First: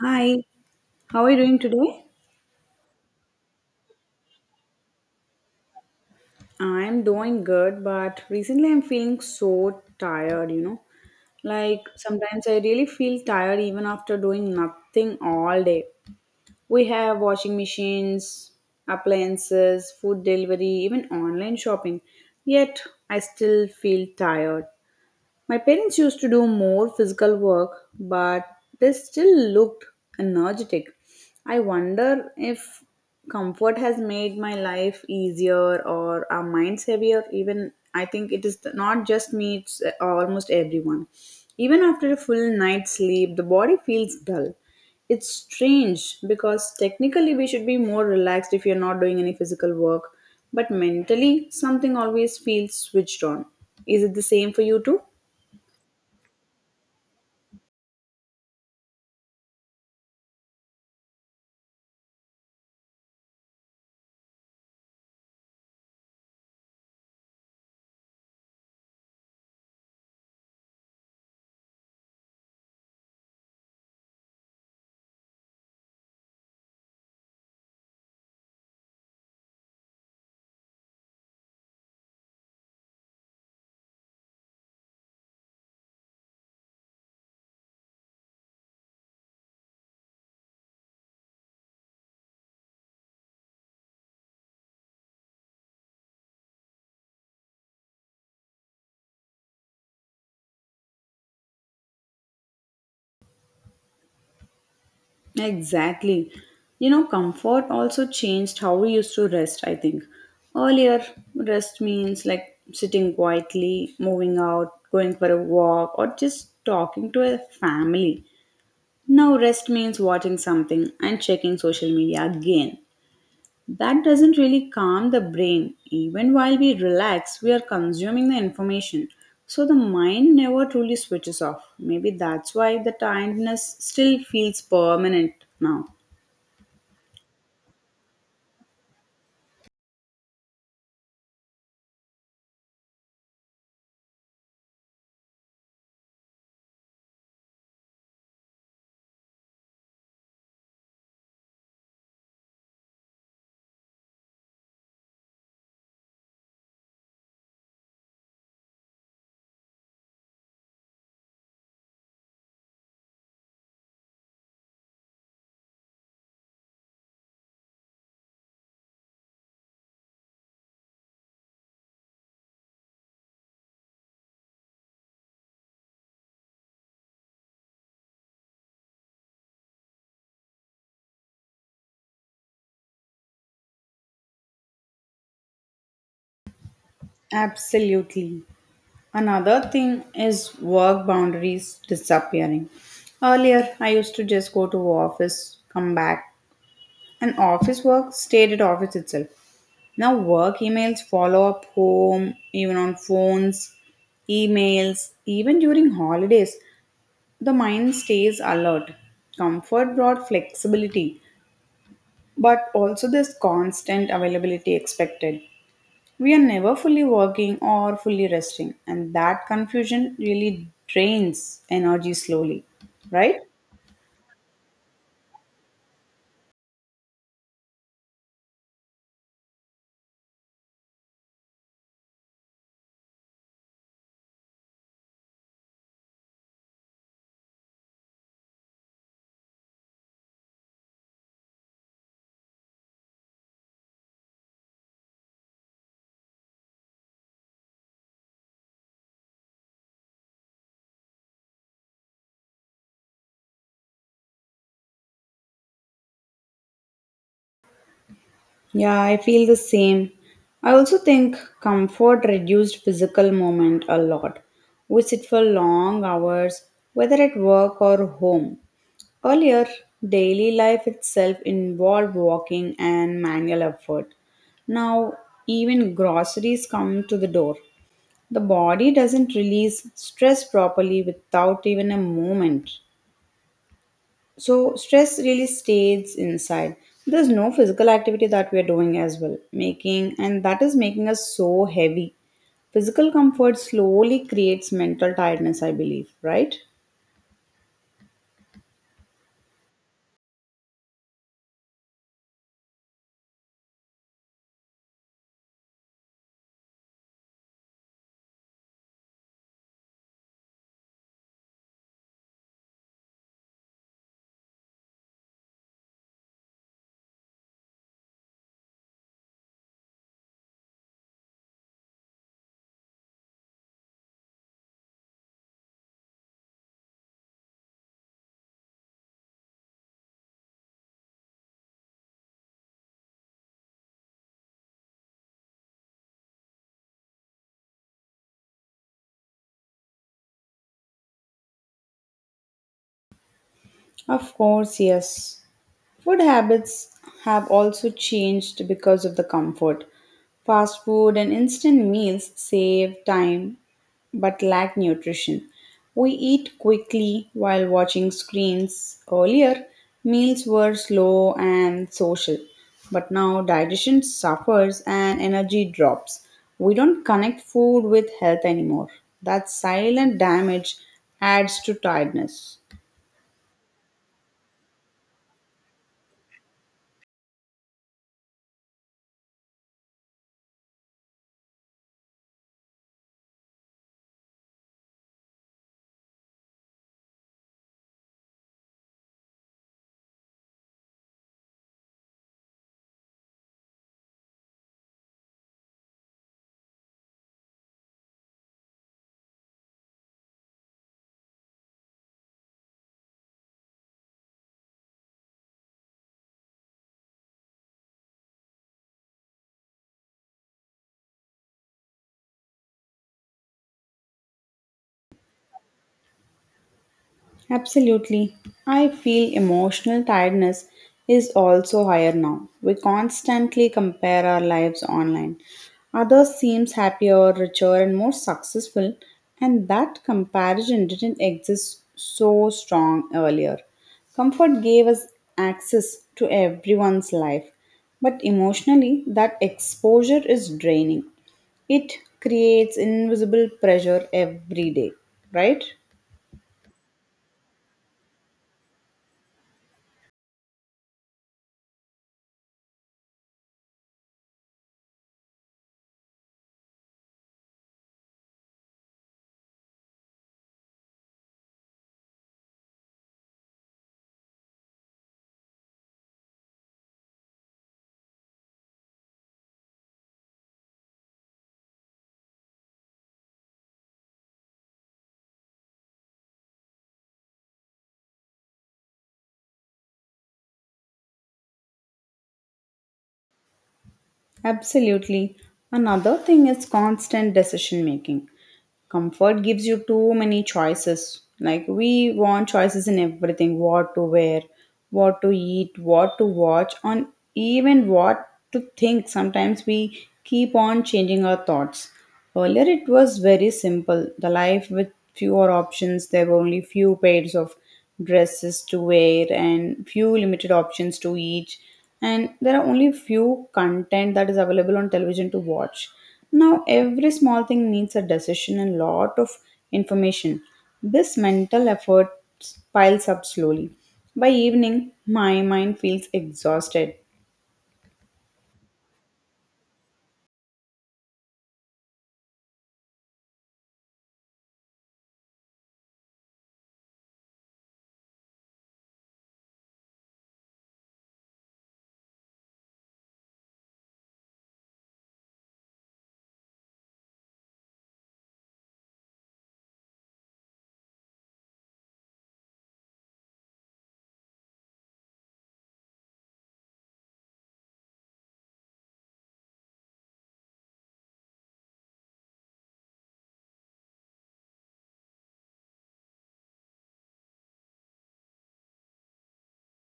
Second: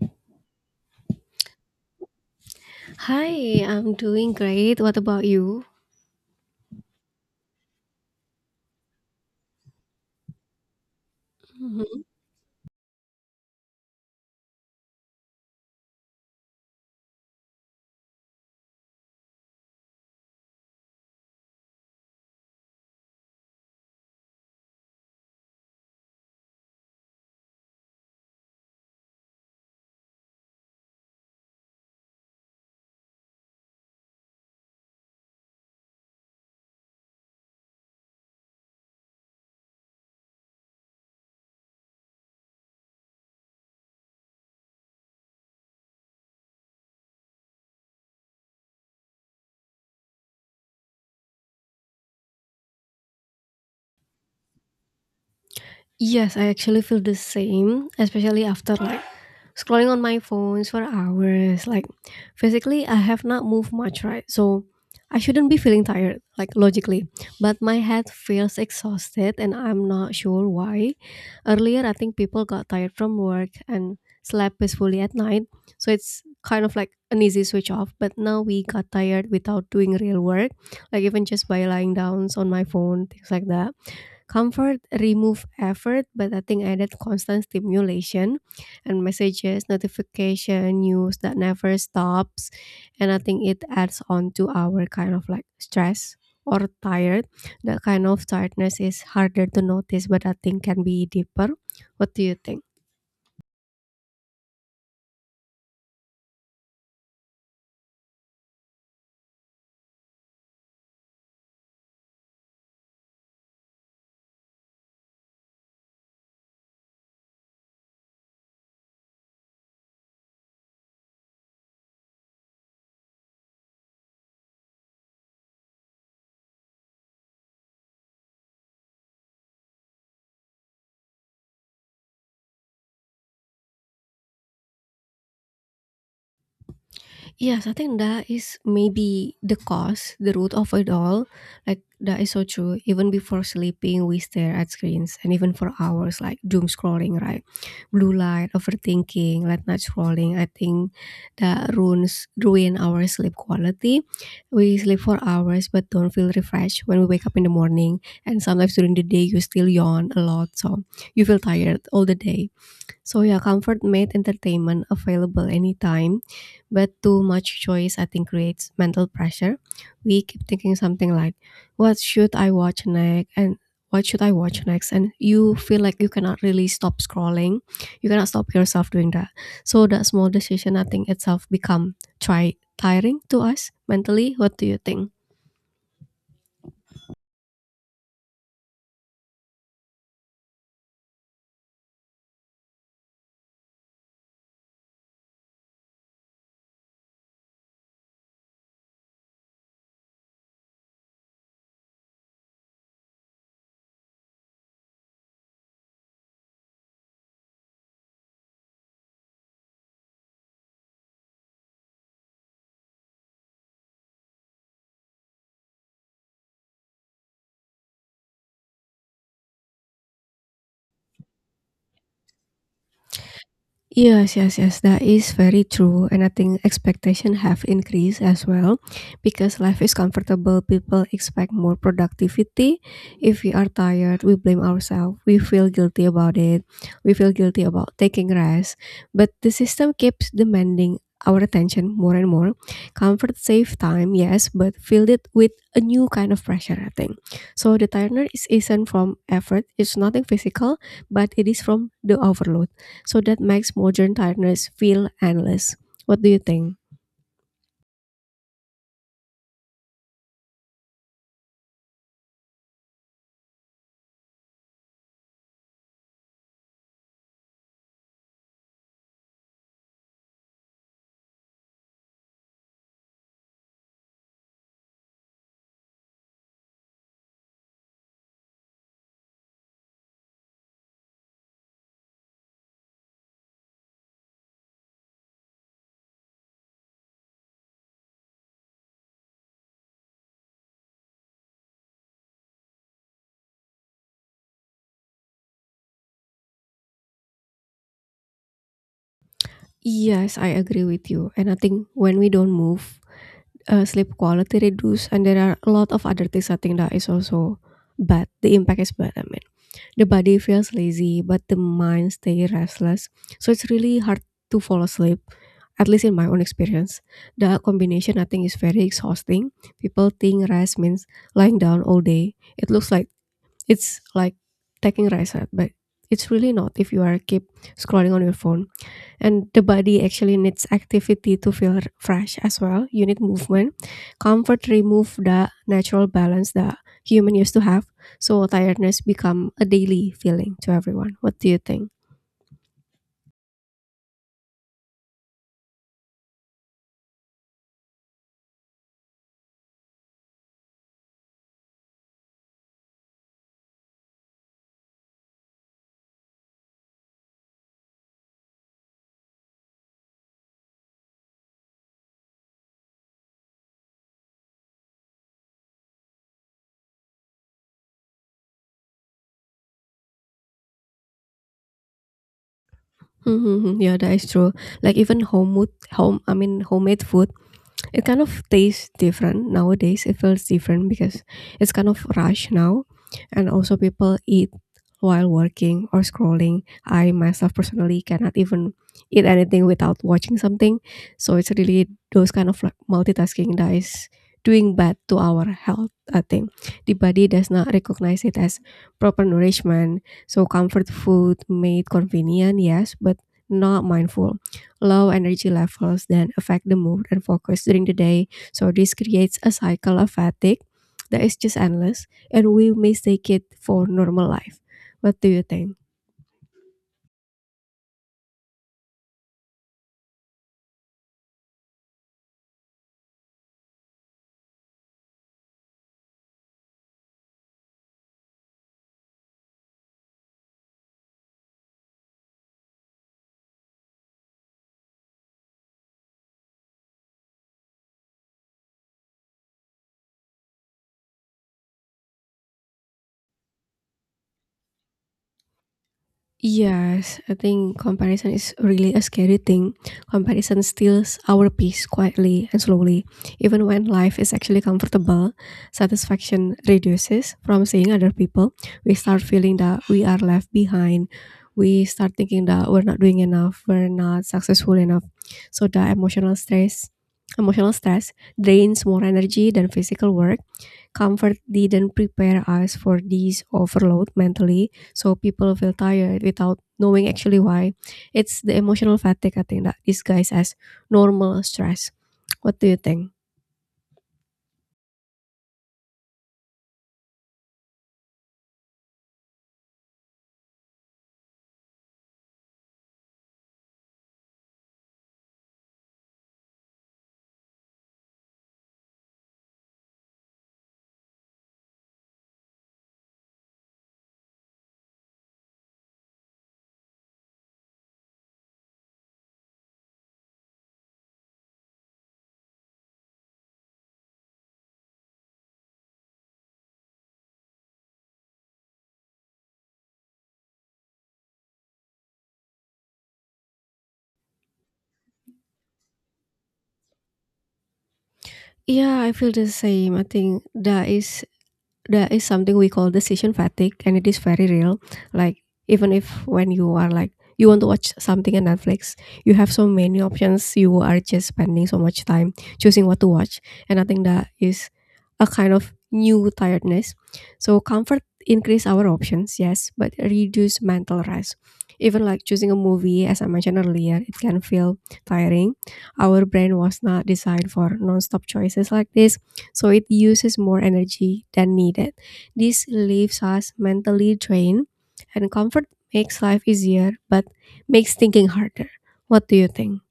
Hi, how are you doing today? Hi, I'm doing great. What about you? I'm doing good, but recently I'm feeling so tired, you know. Like sometimes I really feel tired even after doing nothing all day. We have washing machines, appliances, food delivery, even online shopping. Yet I still feel tired. My parents used to do more physical work, but they still looked energetic. I wonder if comfort has made my life easier or our minds heavier. Even I think it is not just me, it's almost everyone. Even after a full night's sleep, the body feels dull. It's strange because technically we should be more relaxed if you're not doing any physical work, but mentally something always feels switched on. Is it the same for you too? Yes, I actually feel the same, especially after like scrolling on my phones for hours. Like physically, I have not moved much, right? So I shouldn't be feeling tired, like logically. But my head feels exhausted, and I'm not sure why. Earlier, I think people got tired from work and slept peacefully at night, so it's kind of like an easy switch off. But now we got tired without doing real work, like even just by lying down on my phone, things like that. Comfort remove effort, but I think added constant stimulation and messages, notification, news that never stops. And I think it adds on to our kind of like stress or tired. That kind of tiredness is harder to notice, but I think can be deeper. What do you think? Exactly. You know, comfort also changed how we used to rest, I think. Earlier, rest means like sitting quietly, moving out, going for a walk, or just talking to a family. Now, rest means watching something and checking social media again. That doesn't really calm the brain. Even while we relax, we are consuming the information. So the mind never truly switches off. Maybe that's why the tiredness still feels permanent now. Yes, I think that is maybe the cause, the root of it all. Like that is so true. Even before sleeping, we stare at screens, and even for hours, like doom scrolling, right? Blue light, overthinking, late night scrolling. I think that ruin our sleep quality. We sleep for hours but don't feel refreshed when we wake up in the morning. And sometimes during the day, you still yawn a lot, so you feel tired all the day. So yeah, comfort made entertainment available anytime, but too much choice I think creates mental pressure. We keep thinking something like, "What should I watch next?" and "What should I watch next?" and you feel like you cannot really stop scrolling. You cannot stop yourself doing that. So that small decision I think itself become try tiring to us mentally. What do you think? Absolutely. Another thing is work boundaries disappearing. Earlier, I used to just go to office, come back, and office work stayed at office itself. Now, work emails follow up home, even on phones, emails, even during holidays. The mind stays alert. Comfort brought flexibility, but also this constant availability expected. We are never fully working or fully resting, and that confusion really drains energy slowly, right? Yes, yes, yes, that is very true. And I think expectation have increased as well because life is comfortable. People expect more productivity. If we are tired, we blame ourselves. We feel guilty about it. We feel guilty about taking rest. But the system keeps demanding our attention more and more. Comfort save time, yes, but filled it with a new kind of pressure, I think. So the isn't from effort, it's nothing physical, but it is from the overload. So that makes modern tiredness feel endless. What do you think? Yeah, I feel the same. I also think comfort reduced physical movement a lot. We sit for long hours, whether at work or home. Earlier, daily life itself involved walking and manual effort. Now, even groceries come to the door. The body doesn't release stress properly without even a movement. So, stress really stays inside. There's no physical activity that we are doing as well, making, and that is making us so heavy. Physical comfort slowly creates mental tiredness, I believe, right? Yes, I agree with you. And I think when we don't move, sleep quality reduce, and there are a lot of other things I think that is also bad. The impact is bad. I mean, the body feels lazy, but the mind stays restless. So it's really hard to fall asleep. At least in my own experience, the combination I think is very exhausting. People think rest means lying down all day. It's like taking rice, right? But it's really not if you are keep scrolling on your phone. And the body actually needs activity to feel fresh as well. You need movement. Comfort remove the natural balance that human used to have. So tiredness become a daily feeling to everyone. What do you think? Of course, yes. Food habits have also changed because of the comfort. Fast food and instant meals save time but lack nutrition. We eat quickly while watching screens. Earlier, meals were slow and social, but now digestion suffers and energy drops. We don't connect food with health anymore. That silent damage adds to tiredness. Mhm, yeah, that is true. Like even homemade home I mean homemade food, it kind of tastes different nowadays. It feels different because it's kind of rush now, and also people eat while working or scrolling. I myself personally cannot even eat anything without watching something. So it's really those kind of like multitasking that is doing bad to our health, I think. The body does not recognize it as proper nourishment. So comfort food made convenient, yes, but not mindful. Low energy levels then affect the mood and focus during the day. So this creates a cycle of fatigue that is just endless and we mistake it for normal life. What do you think? Absolutely. I feel emotional tiredness is also higher now. We constantly compare our lives online. Others seems happier, richer and more successful, and that comparison didn't exist so strong earlier. Comfort gave us access to everyone's life, but emotionally that exposure is draining. It creates invisible pressure every day, right? Yes, I think comparison is really a scary thing. Comparison steals our peace quietly and slowly. Even when life is actually comfortable, satisfaction reduces from seeing other people. We start feeling that we are left behind. We start thinking that we're not doing enough, we're not successful enough. So the emotional stress drains more energy than physical work. Comfort didn't prepare us for this overload mentally, so people feel tired without knowing actually why. It's the emotional fatigue, I think, that disguised as normal stress. What do you think? Absolutely. Another thing is constant decision making. Comfort gives you too many choices. Like, we want choices in everything: what to wear, what to eat, what to watch, and even what to think. Sometimes we keep on changing our thoughts. Earlier, it was very simple. The life with fewer options, there were only few pairs of dresses to wear and few limited options to eat, and there are only few content that is available on television to watch. Now, every small thing needs a decision and lot of information. This mental effort piles up slowly. By evening, my mind feels exhausted. Yeah, I feel the same. I think that is there is something we call decision fatigue and it is very real, like even if when you are like you want to watch something on Netflix, you have so many options, you are just spending so much time choosing what to watch, and I think that is a kind of new tiredness. So comfort increase our options, yes, but reduce mental rest. Even like choosing a movie as I mentioned earlier, it can feel tiring. Our brain was not designed for non-stop choices like this, so it uses more energy than needed. This leaves us mentally drained, and comfort makes life easier but makes thinking harder. What do you think?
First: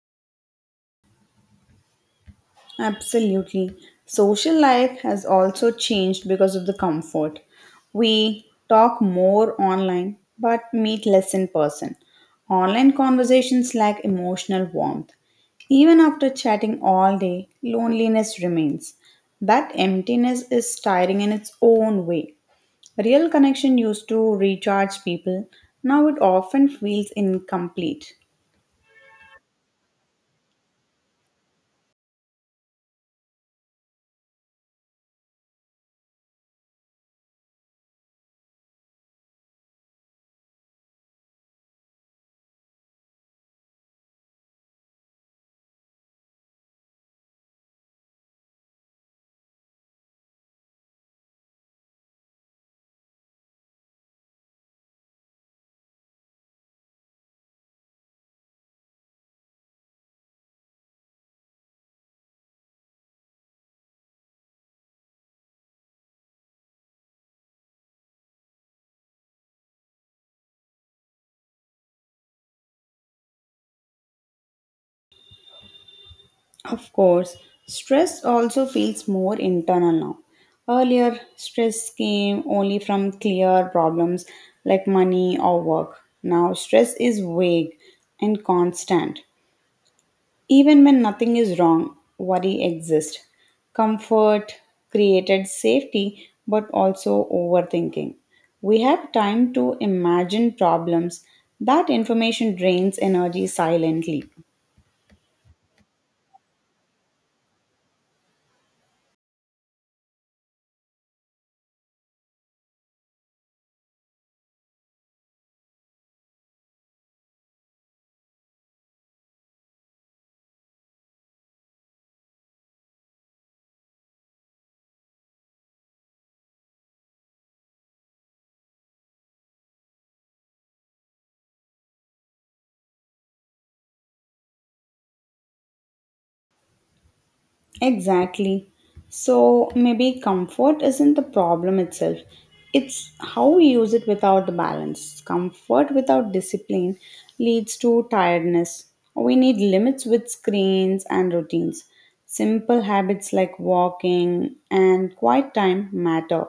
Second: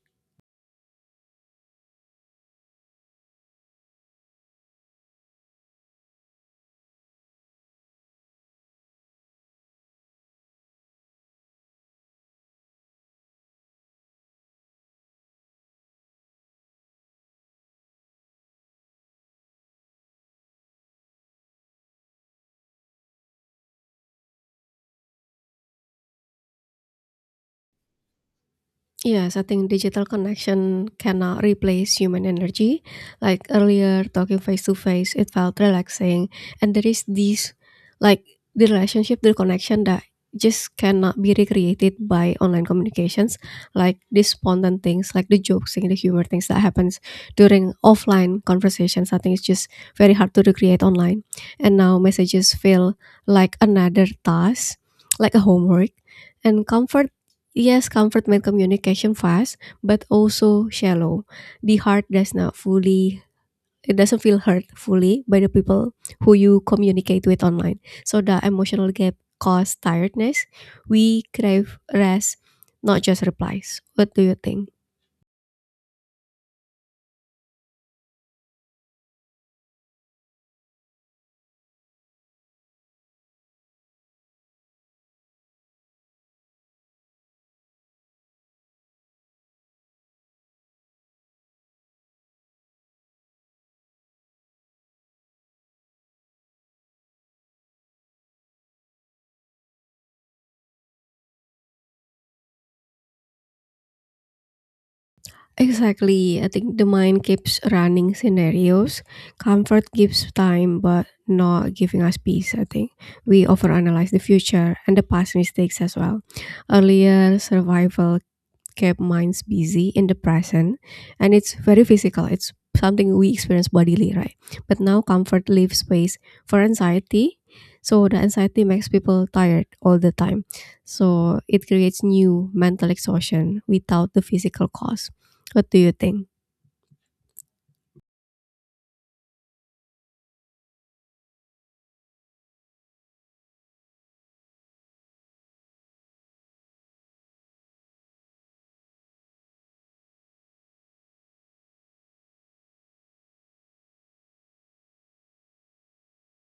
Absolutely. Social life has also changed because of the comfort. We talk more online but meet less in person. Online conversations lack emotional warmth. Even after chatting all day, loneliness remains. That emptiness is tiring in its own way. Real connection used to recharge people. Now it often feels incomplete. Yes, I think digital connection cannot replace human energy. Like earlier, talking face to face, it felt relaxing. And there is this, like, the relationship, the connection that just cannot be recreated by online communications. Like the spontaneous things, like the jokes and the humor things that happens during offline conversations. I think it's just very hard to recreate online. And now messages feel like another task, like a homework. And comfort Yes, comfort made communication fast, but also shallow. The heart does not fully it doesn't feel hurt fully by the people who you communicate with online. So the emotional gap causes tiredness. We crave rest, not just replies. What do you think? Of course, stress also feels more internal now. Earlier, stress came only from clear problems like money or work. Now, stress is vague and constant. Even when nothing is wrong, worry exists. Comfort created safety but also overthinking. We have time to imagine problems. That information drains energy silently. Exactly. I think the mind keeps running scenarios. Comfort gives time, but not giving us peace. I think we overanalyze the future and the past mistakes as well. Earlier survival kept minds busy in the present, and it's very physical, it's something we experience bodily, right? But now comfort leaves space for anxiety, so the anxiety makes people tired all the time. So it creates new mental exhaustion without the physical cause. What do you think? Exactly. So maybe comfort isn't the problem itself. It's how we use it without the balance. Comfort without discipline leads to tiredness. We need limits with screens and routines. Simple habits like walking and quiet time matter.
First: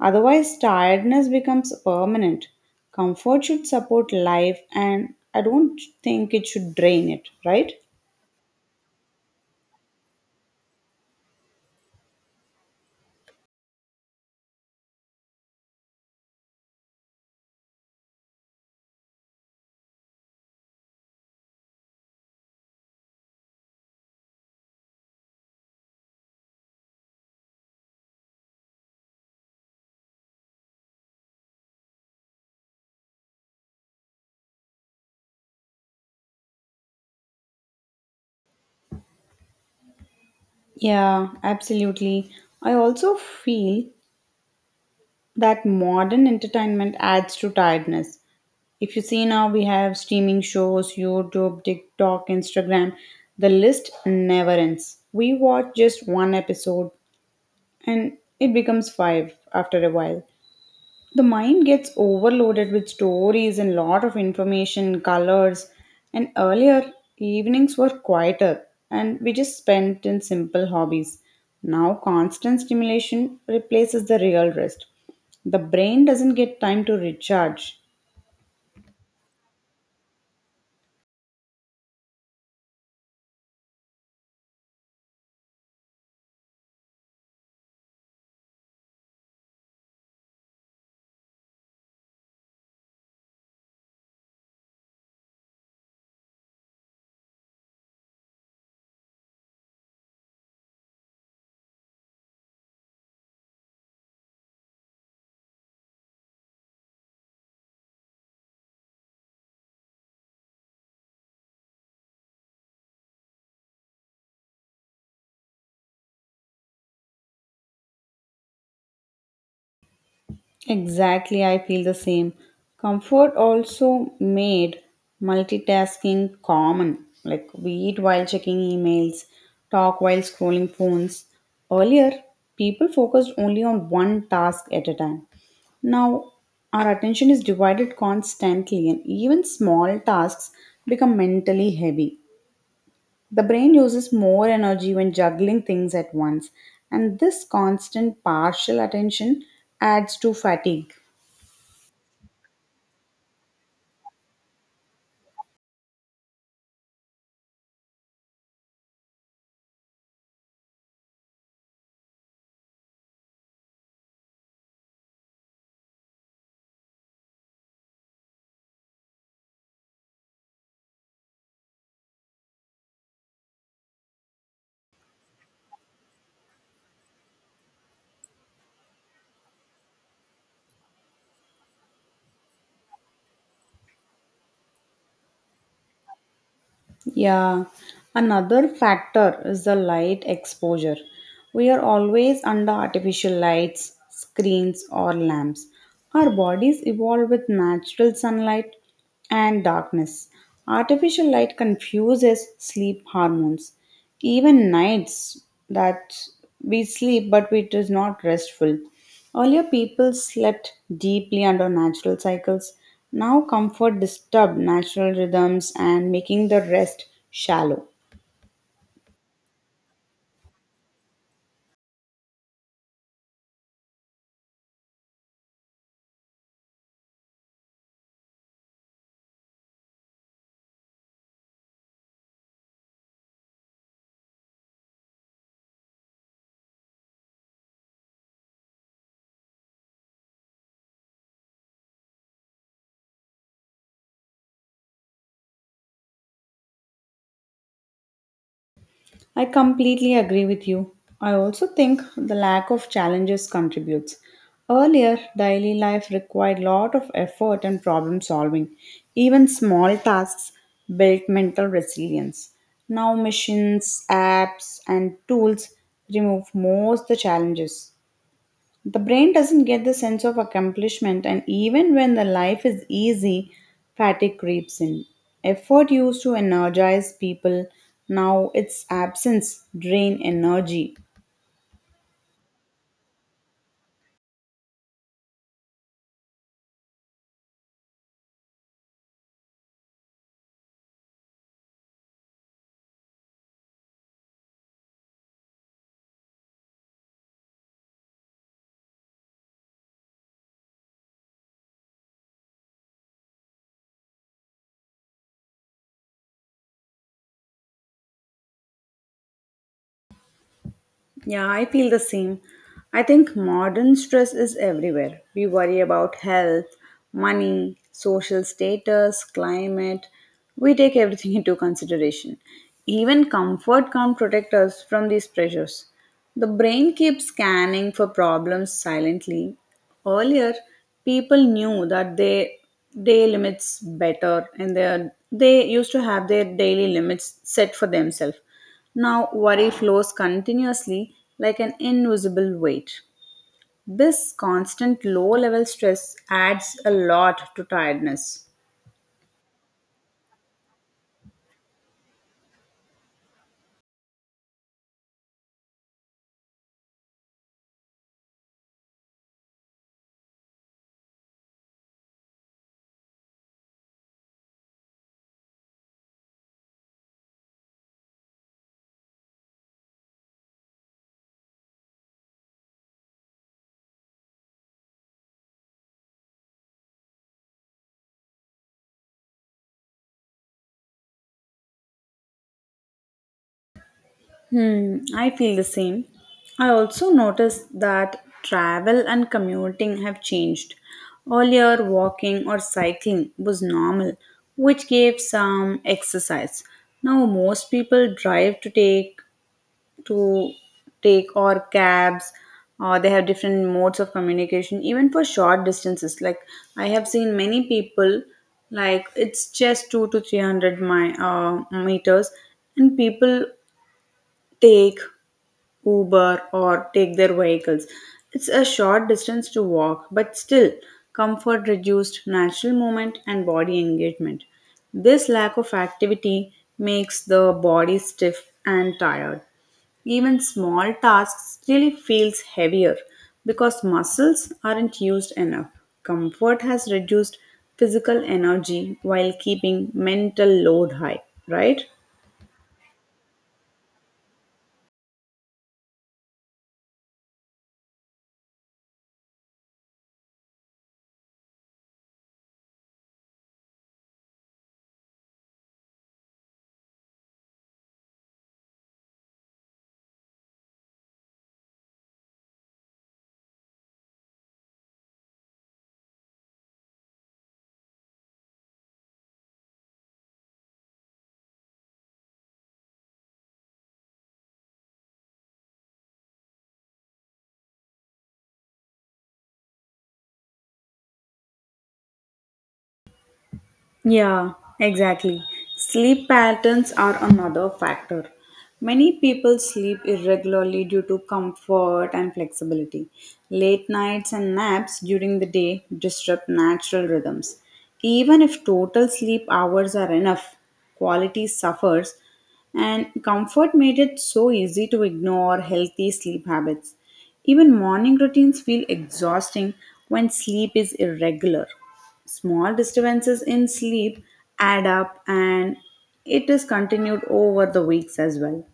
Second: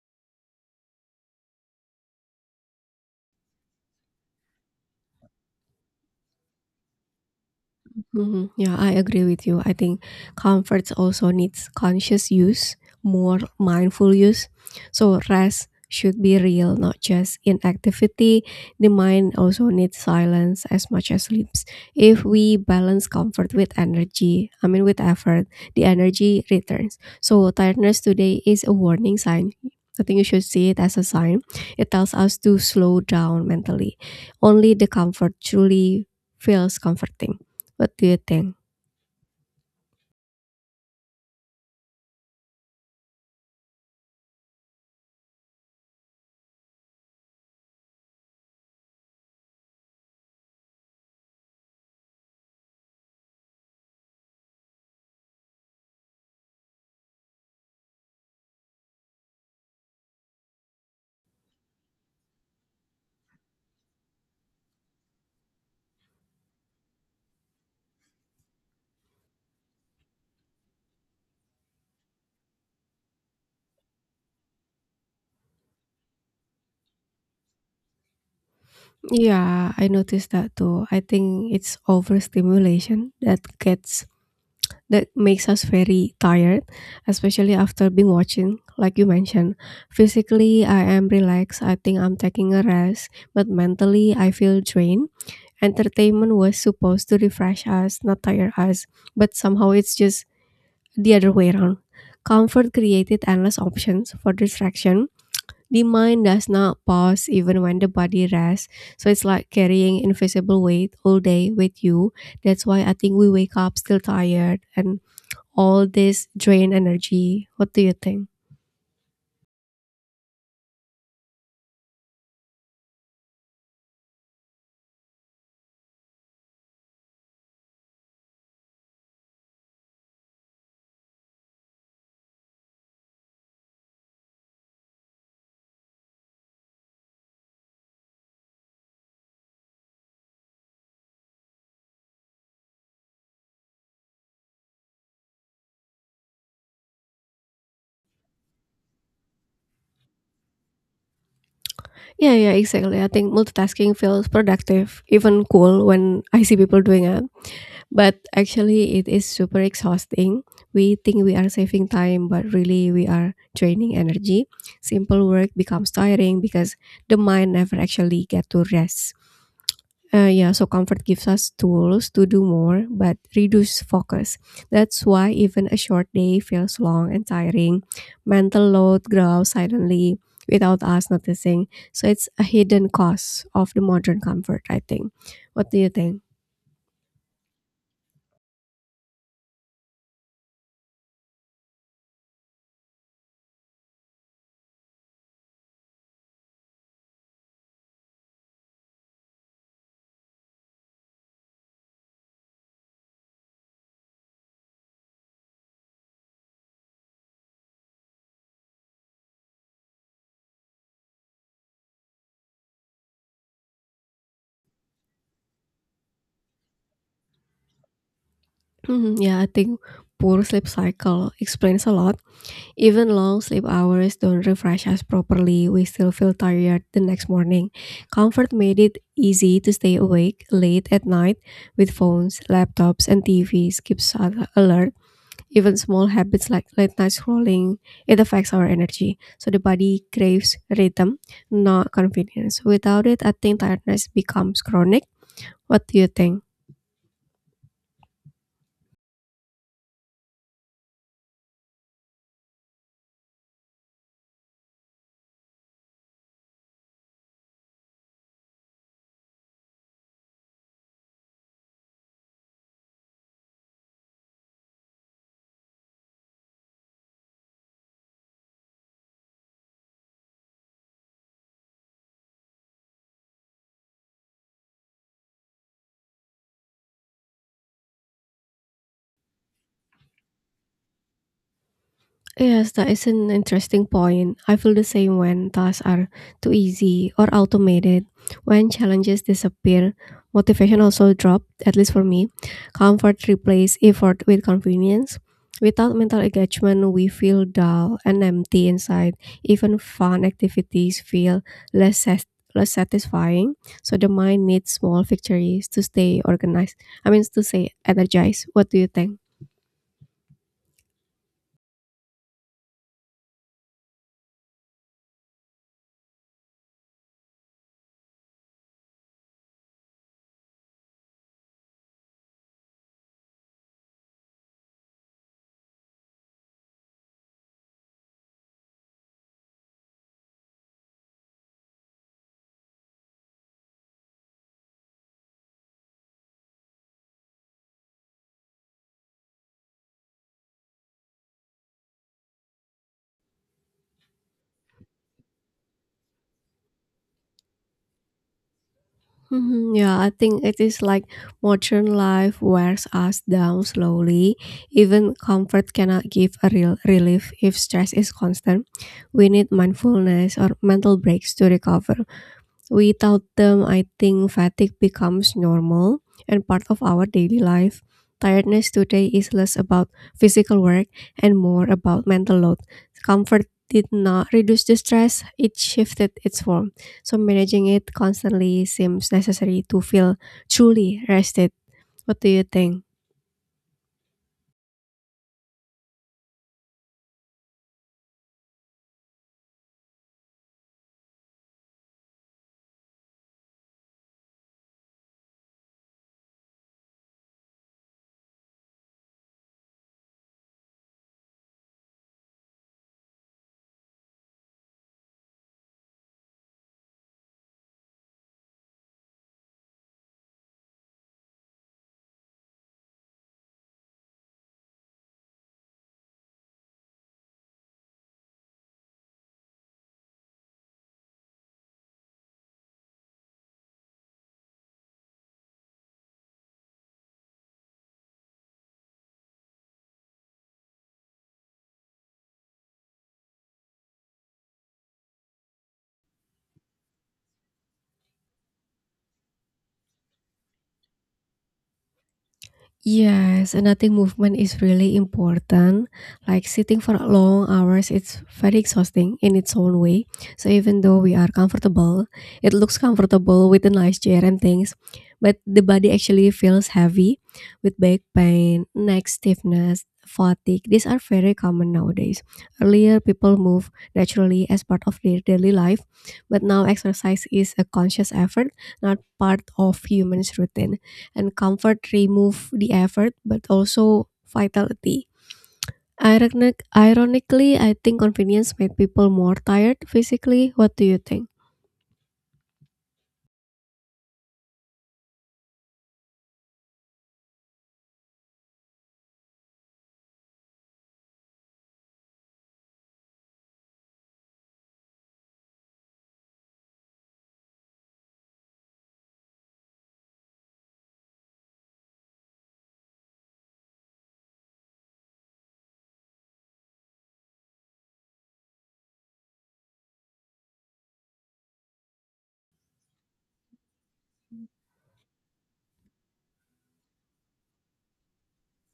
Otherwise, tiredness becomes permanent. Comfort should support life, and I don't think it should drain it, right? Mhm. Yeah, I agree with you. I think comforts also needs conscious use, more mindful use. So rest should be real, not just inactivity. The mind also needs silence as much as sleeps. If we balance comfort with energy, I mean with effort, the energy returns. So tiredness today is a warning sign. I think you should see it as a sign. It tells us to slow down mentally. Only the comfort truly feels comforting. What do you think? Yeah, absolutely. I also feel that modern entertainment adds to tiredness. If you see now, we have streaming shows, YouTube, TikTok, Instagram. The list never ends. We watch just one episode and it becomes five after a while. The mind gets overloaded with stories and lot of information colors, and earlier evenings were quieter and we just spent in simple hobbies. Now constant stimulation replaces the real rest. The brain doesn't get time to recharge. Yeah, I noticed that too. I think it's overstimulation that gets that makes us very tired, especially after being watching, like you mentioned. Physically, I am relaxed, I think I'm taking a rest, but mentally, I feel drained. Entertainment was supposed to refresh us, not tire us, but somehow it's just the other way around. Comfort created endless options for distraction. The mind does not pause even when the body rests, so it's like carrying invisible weight all day with you. That's why I think we wake up still tired and all this drain energy. What do you think? Exactly, I feel the same. Comfort also made multitasking common. Like we eat while checking emails, talk while scrolling phones. Earlier, people focused only on one task at a time. Now, our attention is divided constantly, and even small tasks become mentally heavy. The brain uses more energy when juggling things at once, and this constant partial attention adds to fatigue. Yeah, yeah, exactly. I think multitasking feels productive, even cool when I see people doing it. But actually, it is super exhausting. We think we are saving time, but really we are draining energy. Simple work becomes tiring because the mind never actually get to rest. Yeah, so comfort gives us tools to do more but reduce focus. That's why even a short day feels long and tiring. Mental load grows silently without us noticing. So it's a hidden cost of the modern comfort, I think. What do you think? Yeah, another factor is the light exposure. We are always under artificial lights, screens, or lamps. Our bodies evolve with natural sunlight and darkness. Artificial light confuses sleep hormones even nights that we sleep but it is not restful. Earlier people slept deeply under natural cycles. Now comfort disturbed natural rhythms and making the rest shallow. Mhm, yeah, I think poor sleep cycle explains a lot. Even long sleep hours don't refresh us properly, we still feel tired the next morning. Comfort made it easy to stay awake late at night with phones, laptops, and TVs keeps us alert. Even small habits like late night scrolling, it affects our energy. So the body craves rhythm, not convenience. Without it, I think tiredness becomes chronic. What do you think? I completely agree with you. I also think the lack of challenges contributes. Earlier, daily life required lot of effort and problem solving. Even small tasks built mental resilience. Now machines, apps and tools remove most the challenges. The brain doesn't get the sense of accomplishment, and even when the life is easy, fatigue creeps in. Effort used to energize people, now its absence drain energy. Yes, that is an interesting point. I feel the same when tasks are too easy or automated. When challenges disappear, motivation also drops, at least for me. Comfort replaces effort with convenience. Without mental engagement, we feel dull and empty inside. Even fun activities feel less, sat- less satisfying. So the mind needs small victories to stay organized. I mean, to stay energized. What do you think? Yeah, I feel the same. I think modern stress is everywhere. We worry about health, money, social status, climate. We take everything into consideration. Even comfort can't protect us from these pressures. The brain keeps scanning for problems silently. Earlier, people knew that they day limits better and they used to have their daily limits set for themselves. Now, worry flows continuously like an invisible weight. This constant low level stress adds a lot to tiredness. Mhm, yeah, I think it is like modern life wears us down slowly. Even comfort cannot give a real relief if stress is constant. We need mindfulness or mental breaks to recover. Without them, I think fatigue becomes normal and part of our daily life. Tiredness today is less about physical work and more about mental load. Comfort did not reduce the stress, it shifted its form. So, managing it constantly seems necessary to feel truly rested. What do you think? Hmm, I feel the same. I also noticed that travel and commuting have changed. Earlier, walking or cycling was normal, which gave some exercise. Now, most people drive to take or cabs, or they have different modes of communication, even for short distances. Like I have seen many people, like it's just two to three hundred my meters, and people take Uber or take their vehicles. It's a short distance to walk, but still, comfort reduced natural movement and body engagement. This lack of activity makes the body stiff and tired. Even small tasks really feels heavier because muscles aren't used enough. Comfort has reduced physical energy while keeping mental load high, right? Yes, and I think movement is really important. Like sitting for long hours, it's very exhausting in its own way. So even though we are comfortable, it looks comfortable with a nice chair and things, but the body actually feels heavy with back pain, neck stiffness, fatigue. These are very common nowadays. Earlier, people move naturally as part of their daily life, but now exercise is a conscious effort, not part of humans' routine and comfort remove the effort but also vitality. Ironically, I think convenience made people more tired physically. What do you think? Yeah, exactly. Sleep patterns are another factor. Many people sleep irregularly due to comfort and flexibility. Late nights and naps during the day disrupt natural rhythms. Even if total sleep hours are enough, quality suffers, and comfort made it so easy to ignore healthy sleep habits. Even morning routines feel exhausting when sleep is irregular. Small disturbances in sleep add up and it is continued over the weeks as well.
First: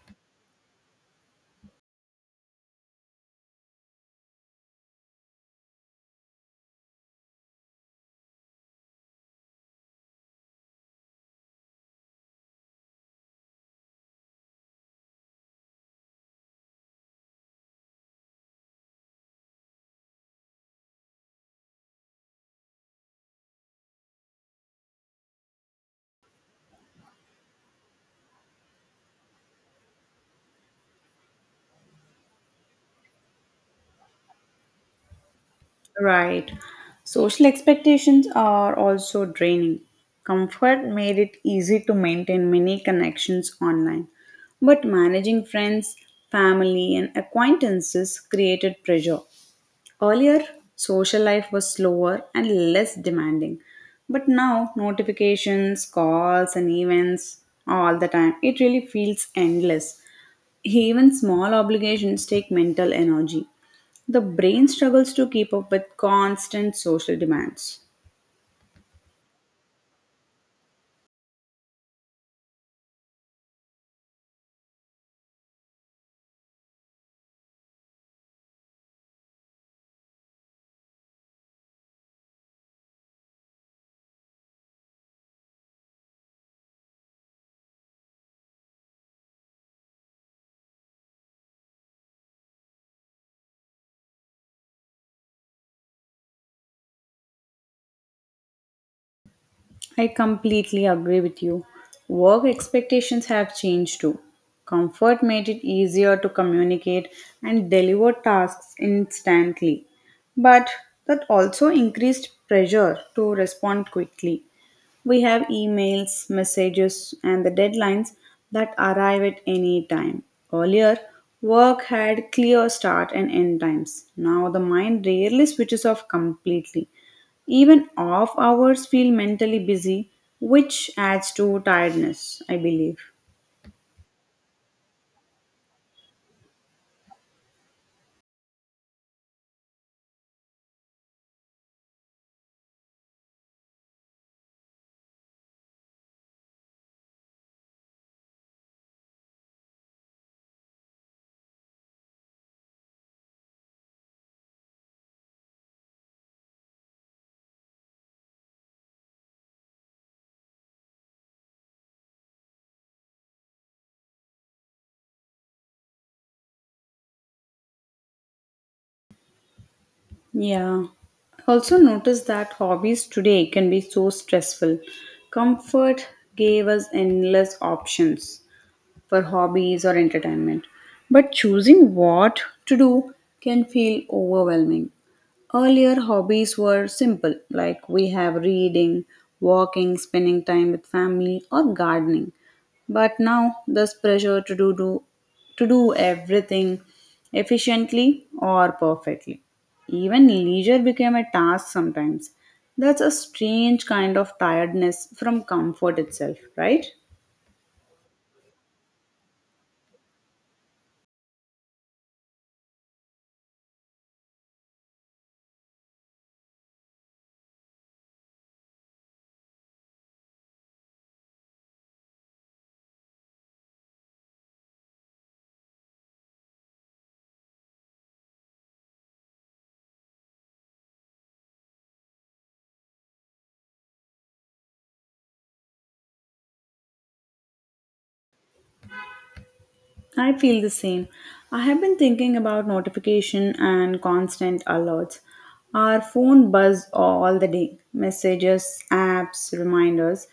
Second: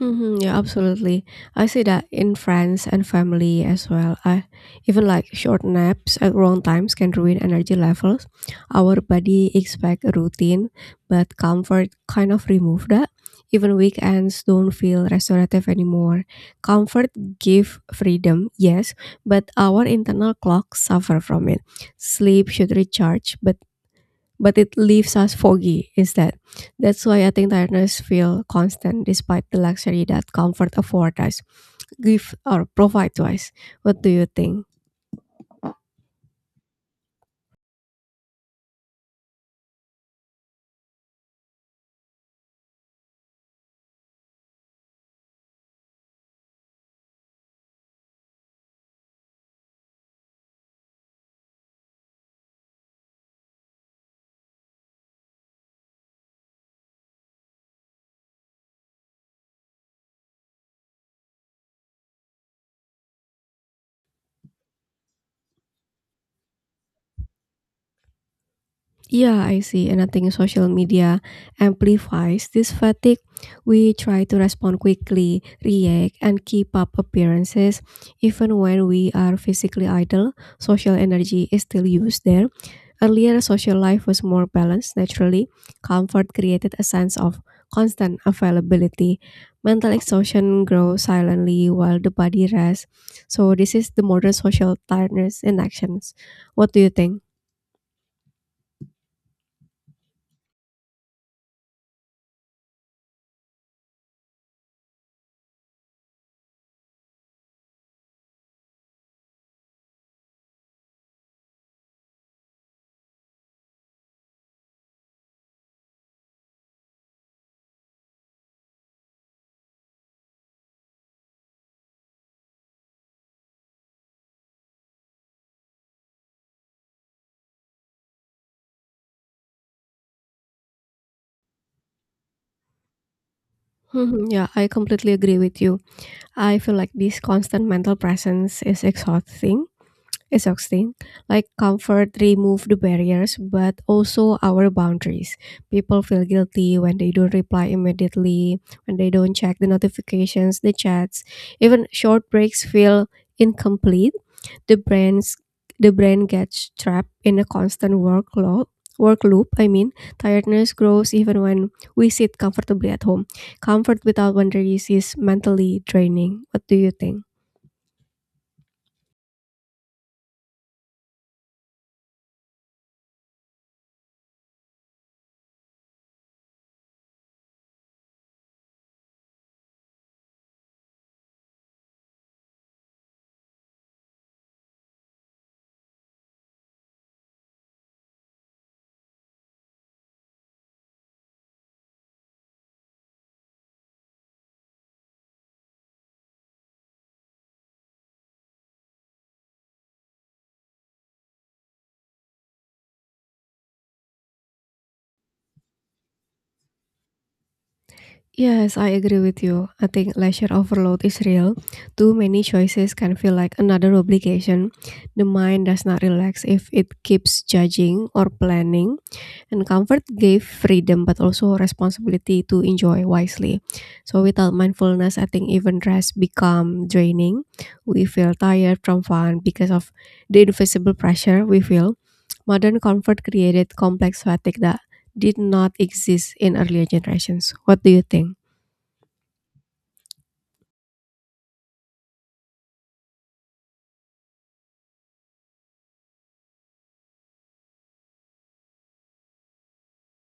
Mhm, yeah, absolutely. I see that in friends and family as well. I even like short naps at wrong times can ruin energy levels. Our body expect a routine, but comfort kind of remove that. Even weekends don't feel restorative anymore. Comfort give freedom, yes, but our internal clock suffer from it. Sleep should recharge, but it leaves us foggy instead. That's why I think tiredness feel constant despite the luxury that comfort afford us, give or provide to us. What do you think? Right. Social expectations are also draining. Comfort made it easy to maintain many connections online, but managing friends, family, and acquaintances created pressure. Earlier, social life was slower and less demanding. But now, notifications, calls, and events all the time. It really feels endless. Even small obligations take mental energy. The brain struggles to keep up with constant social demands. Yeah, I see. And I think social media amplifies this fatigue. We try to respond quickly, react, and keep up appearances. Even when we are physically idle, social energy is still used there. Earlier, social life was more balanced naturally. Comfort created a sense of constant availability. Mental exhaustion grows silently while the body rests. So, this is the modern social tiredness in actions. What do you think? I completely agree with you. Work expectations have changed too. Comfort made it easier to communicate and deliver tasks instantly. But that also increased pressure to respond quickly. We have emails, messages, and the deadlines that arrive at any time. Earlier, work had clear start and end times. Now the mind rarely switches off completely. Even off hours feel mentally busy, which adds to tiredness, I believe. Mhm, yeah, I completely agree with you. I feel like this constant mental presence is exhausting. Exhausting. Like comfort remove the barriers, but also our boundaries. People feel guilty when they don't reply immediately, when they don't check the notifications, the chats. Even short breaks feel incomplete, the brain's the brain gets trapped in a constant work loop, I mean tiredness grows even when we sit comfortably at home. Comfort without boundaries is mentally draining. What do you think? Yeah. Also notice that hobbies today can be so stressful. Comfort gave us endless options for hobbies or entertainment, but choosing what to do can feel overwhelming. Earlier hobbies were simple, like we have reading, walking, spending time with family, or gardening. But now this pressure to do, do to do everything efficiently or perfectly. Even leisure became a task sometimes. That's a strange kind of tiredness from comfort itself, right? Yes, I agree with you. I think leisure overload is real. Too many choices can feel like another obligation. The mind does not relax if it keeps judging or planning. And comfort gave freedom, but also responsibility to enjoy wisely. So without mindfulness, I think even rest become draining. We feel tired from fun because of the invisible pressure we feel. Modern comfort created complex fatigue that did not exist in earlier generations. What do you think? I feel the same. I have been thinking about notification and constant alerts. Our phone buzz all the day. Messages, apps, reminders.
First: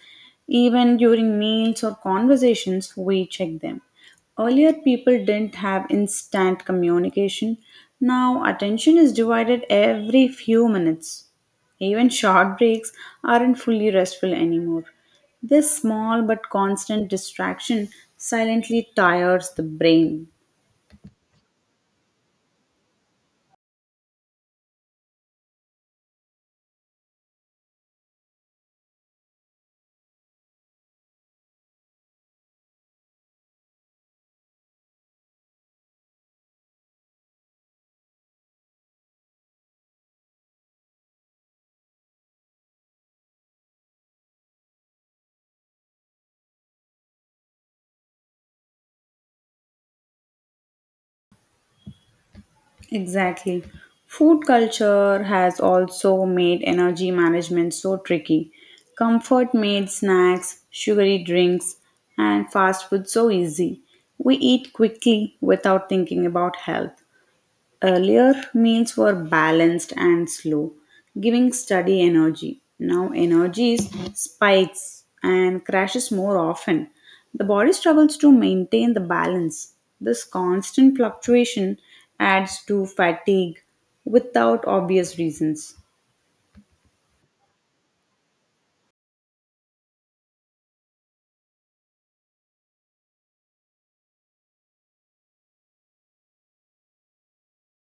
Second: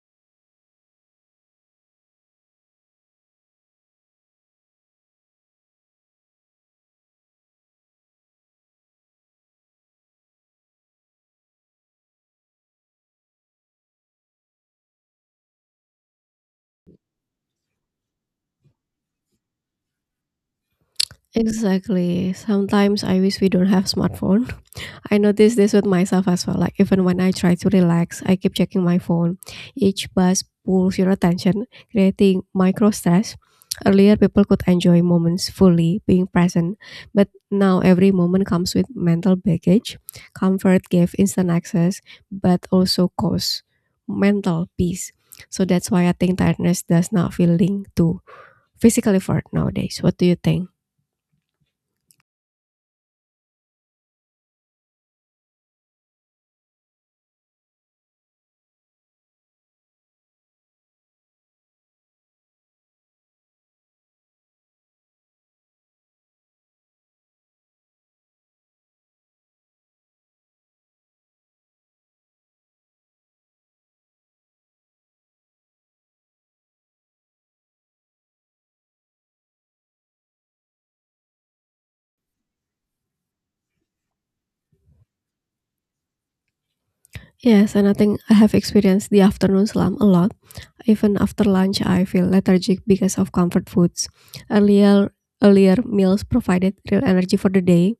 Even during meals or conversations, we check them. Earlier, people didn't have instant communication. Now, attention is divided every few minutes. Even short breaks aren't fully restful anymore. This small but constant distraction silently tires the brain. Exactly. Sometimes I wish we don't have smartphone. I notice this with myself as well. Like even when I try to relax, I keep checking my phone. Each buzz pulls your attention, creating micro stress. Earlier, people could enjoy moments fully, being present, but now every moment comes with mental baggage. Comfort gave instant access, but also cause mental peace. So that's why I think tiredness does not feel linked to physical effort nowadays. What do you think? Exactly. Food culture has also made energy management so tricky. Comfort made snacks, sugary drinks, and fast food so easy. We eat quickly without thinking about health. Earlier, meals were balanced and slow, giving steady energy. Now, energy is spikes and crashes more often. The body struggles to maintain the balance. This constant fluctuation adds to fatigue without obvious reasons. Yes, and I think I have experienced the afternoon slump a lot. Even after lunch, I feel lethargic because of comfort foods. Earlier, earlier, meals provided real energy for the day.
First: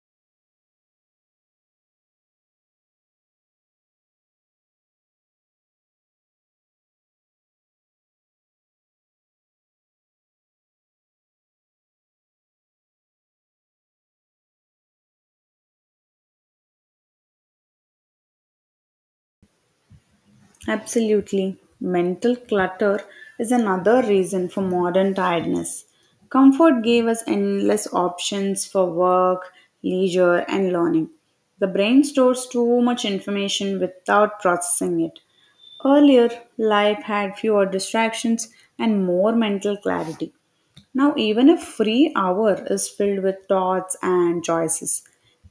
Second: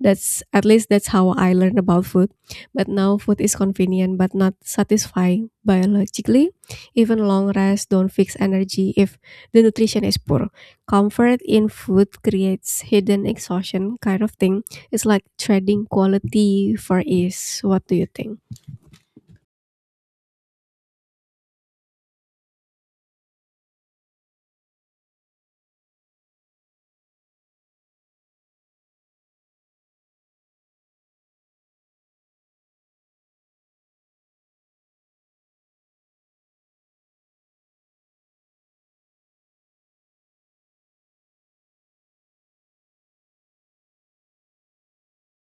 That's, at least that's how I learned about food. But now food is convenient but not satisfying biologically. Even long rests don't fix energy if the nutrition is poor. Comfort in food creates hidden exhaustion kind of thing. It's like trading quality for ease. What do you think? Absolutely. Mental clutter is another reason for modern tiredness. Comfort gave us endless options for work, leisure, and learning. The brain stores too much information without processing it. Earlier, life had fewer distractions and more mental clarity. Now, even a free hour is filled with thoughts and choices,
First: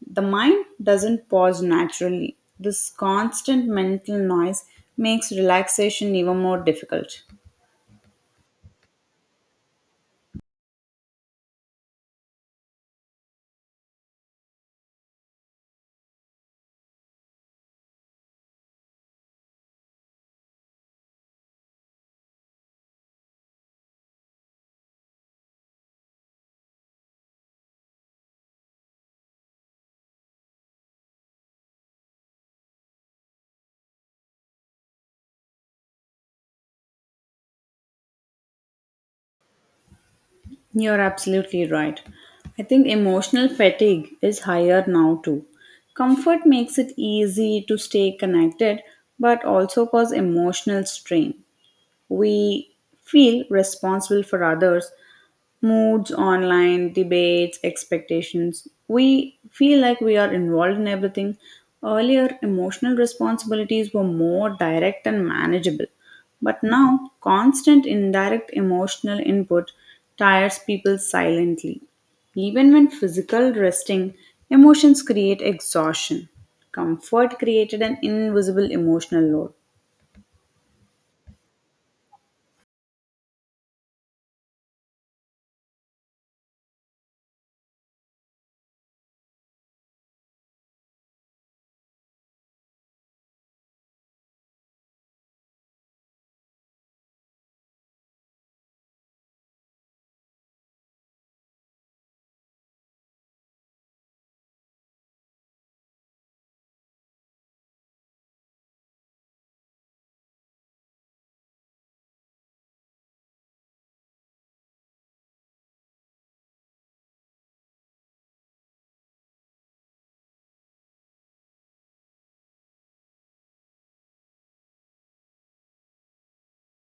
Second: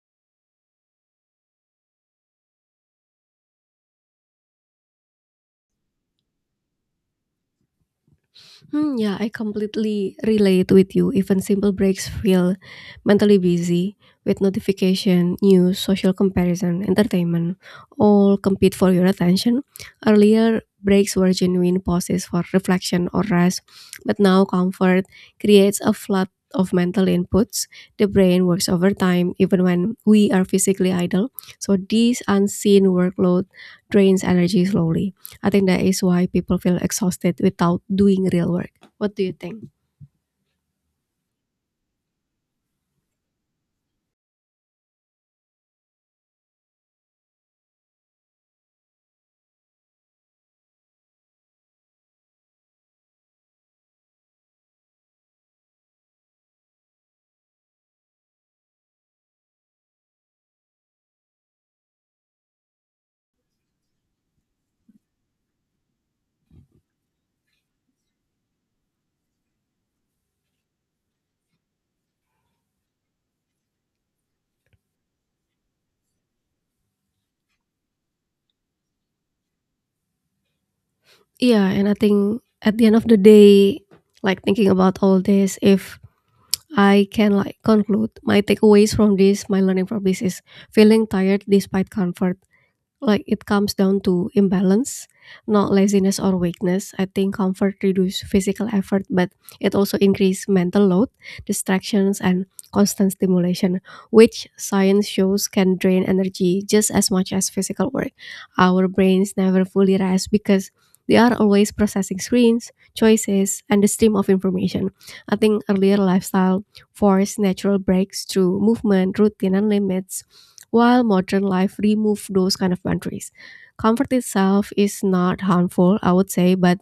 the mind doesn't pause naturally. This constant mental noise makes relaxation even more difficult. Hmm, yeah, I completely relate with you. Even simple breaks feel mentally busy with notification, news, social comparison, entertainment, all compete for your attention. Earlier, breaks were genuine pauses for reflection or rest, but now comfort creates a flood of mental inputs. The brain works overtime even when we are physically idle, so this unseen workload drains energy slowly. I think that is why people feel exhausted without doing real work. What do you think? You're absolutely right. I think emotional fatigue is higher now too. Comfort makes it easy to stay connected but also cause emotional strain. We feel responsible for others moods, online debates, expectations. We feel like we are involved in everything. Earlier, emotional responsibilities were more direct and manageable, but now constant indirect emotional input tires people silently. Even when physical resting, emotions create exhaustion. Comfort created an invisible emotional load. Yeah, and I think at the end of the day, like thinking about all this, if I can like conclude my takeaways from this, my learning from this is feeling tired despite comfort, like it comes down to imbalance, not laziness or weakness. I think comfort reduces physical effort but it also increases mental load, distractions and constant stimulation, which science shows can drain energy just as much as physical work. Our brains never fully rest because they are always processing screens, choices and the stream of information. I think earlier lifestyle forced natural breaks through movement routine and limits, while modern life removes those kind of boundaries. Comfort itself is not harmful, I would say, but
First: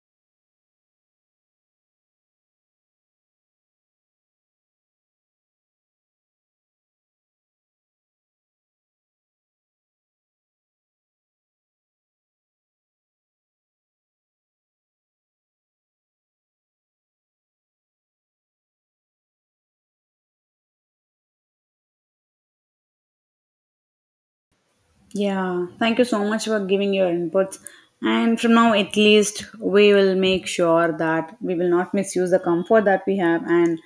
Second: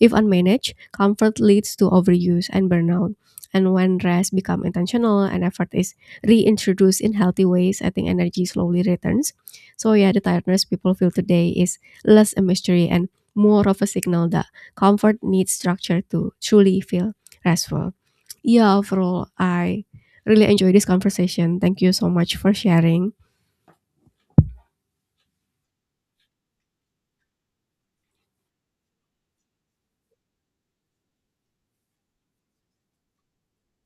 if unmanaged, comfort leads to overuse and burnout. And when rest becomes intentional and effort is reintroduced in healthy ways, I think energy slowly returns. So yeah, the tiredness people feel today is less a mystery and more of a signal that comfort needs structure to truly feel restful. Yeah, overall, I really enjoy this conversation. Thank you so much for sharing. Yeah, thank you so much for giving your inputs. And from now, at least, we will make sure that we will not misuse the comfort that we have and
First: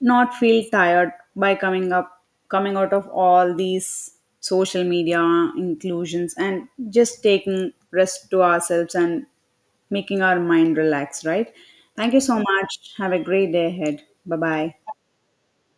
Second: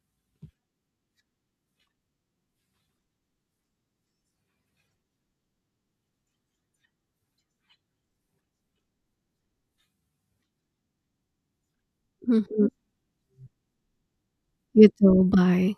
not feel tired by coming out of all these social media inclusions and just taking rest to ourselves and making our mind relax, right? Thank you so Mhm, much. Have a great day ahead. Bye bye. gitu, bye.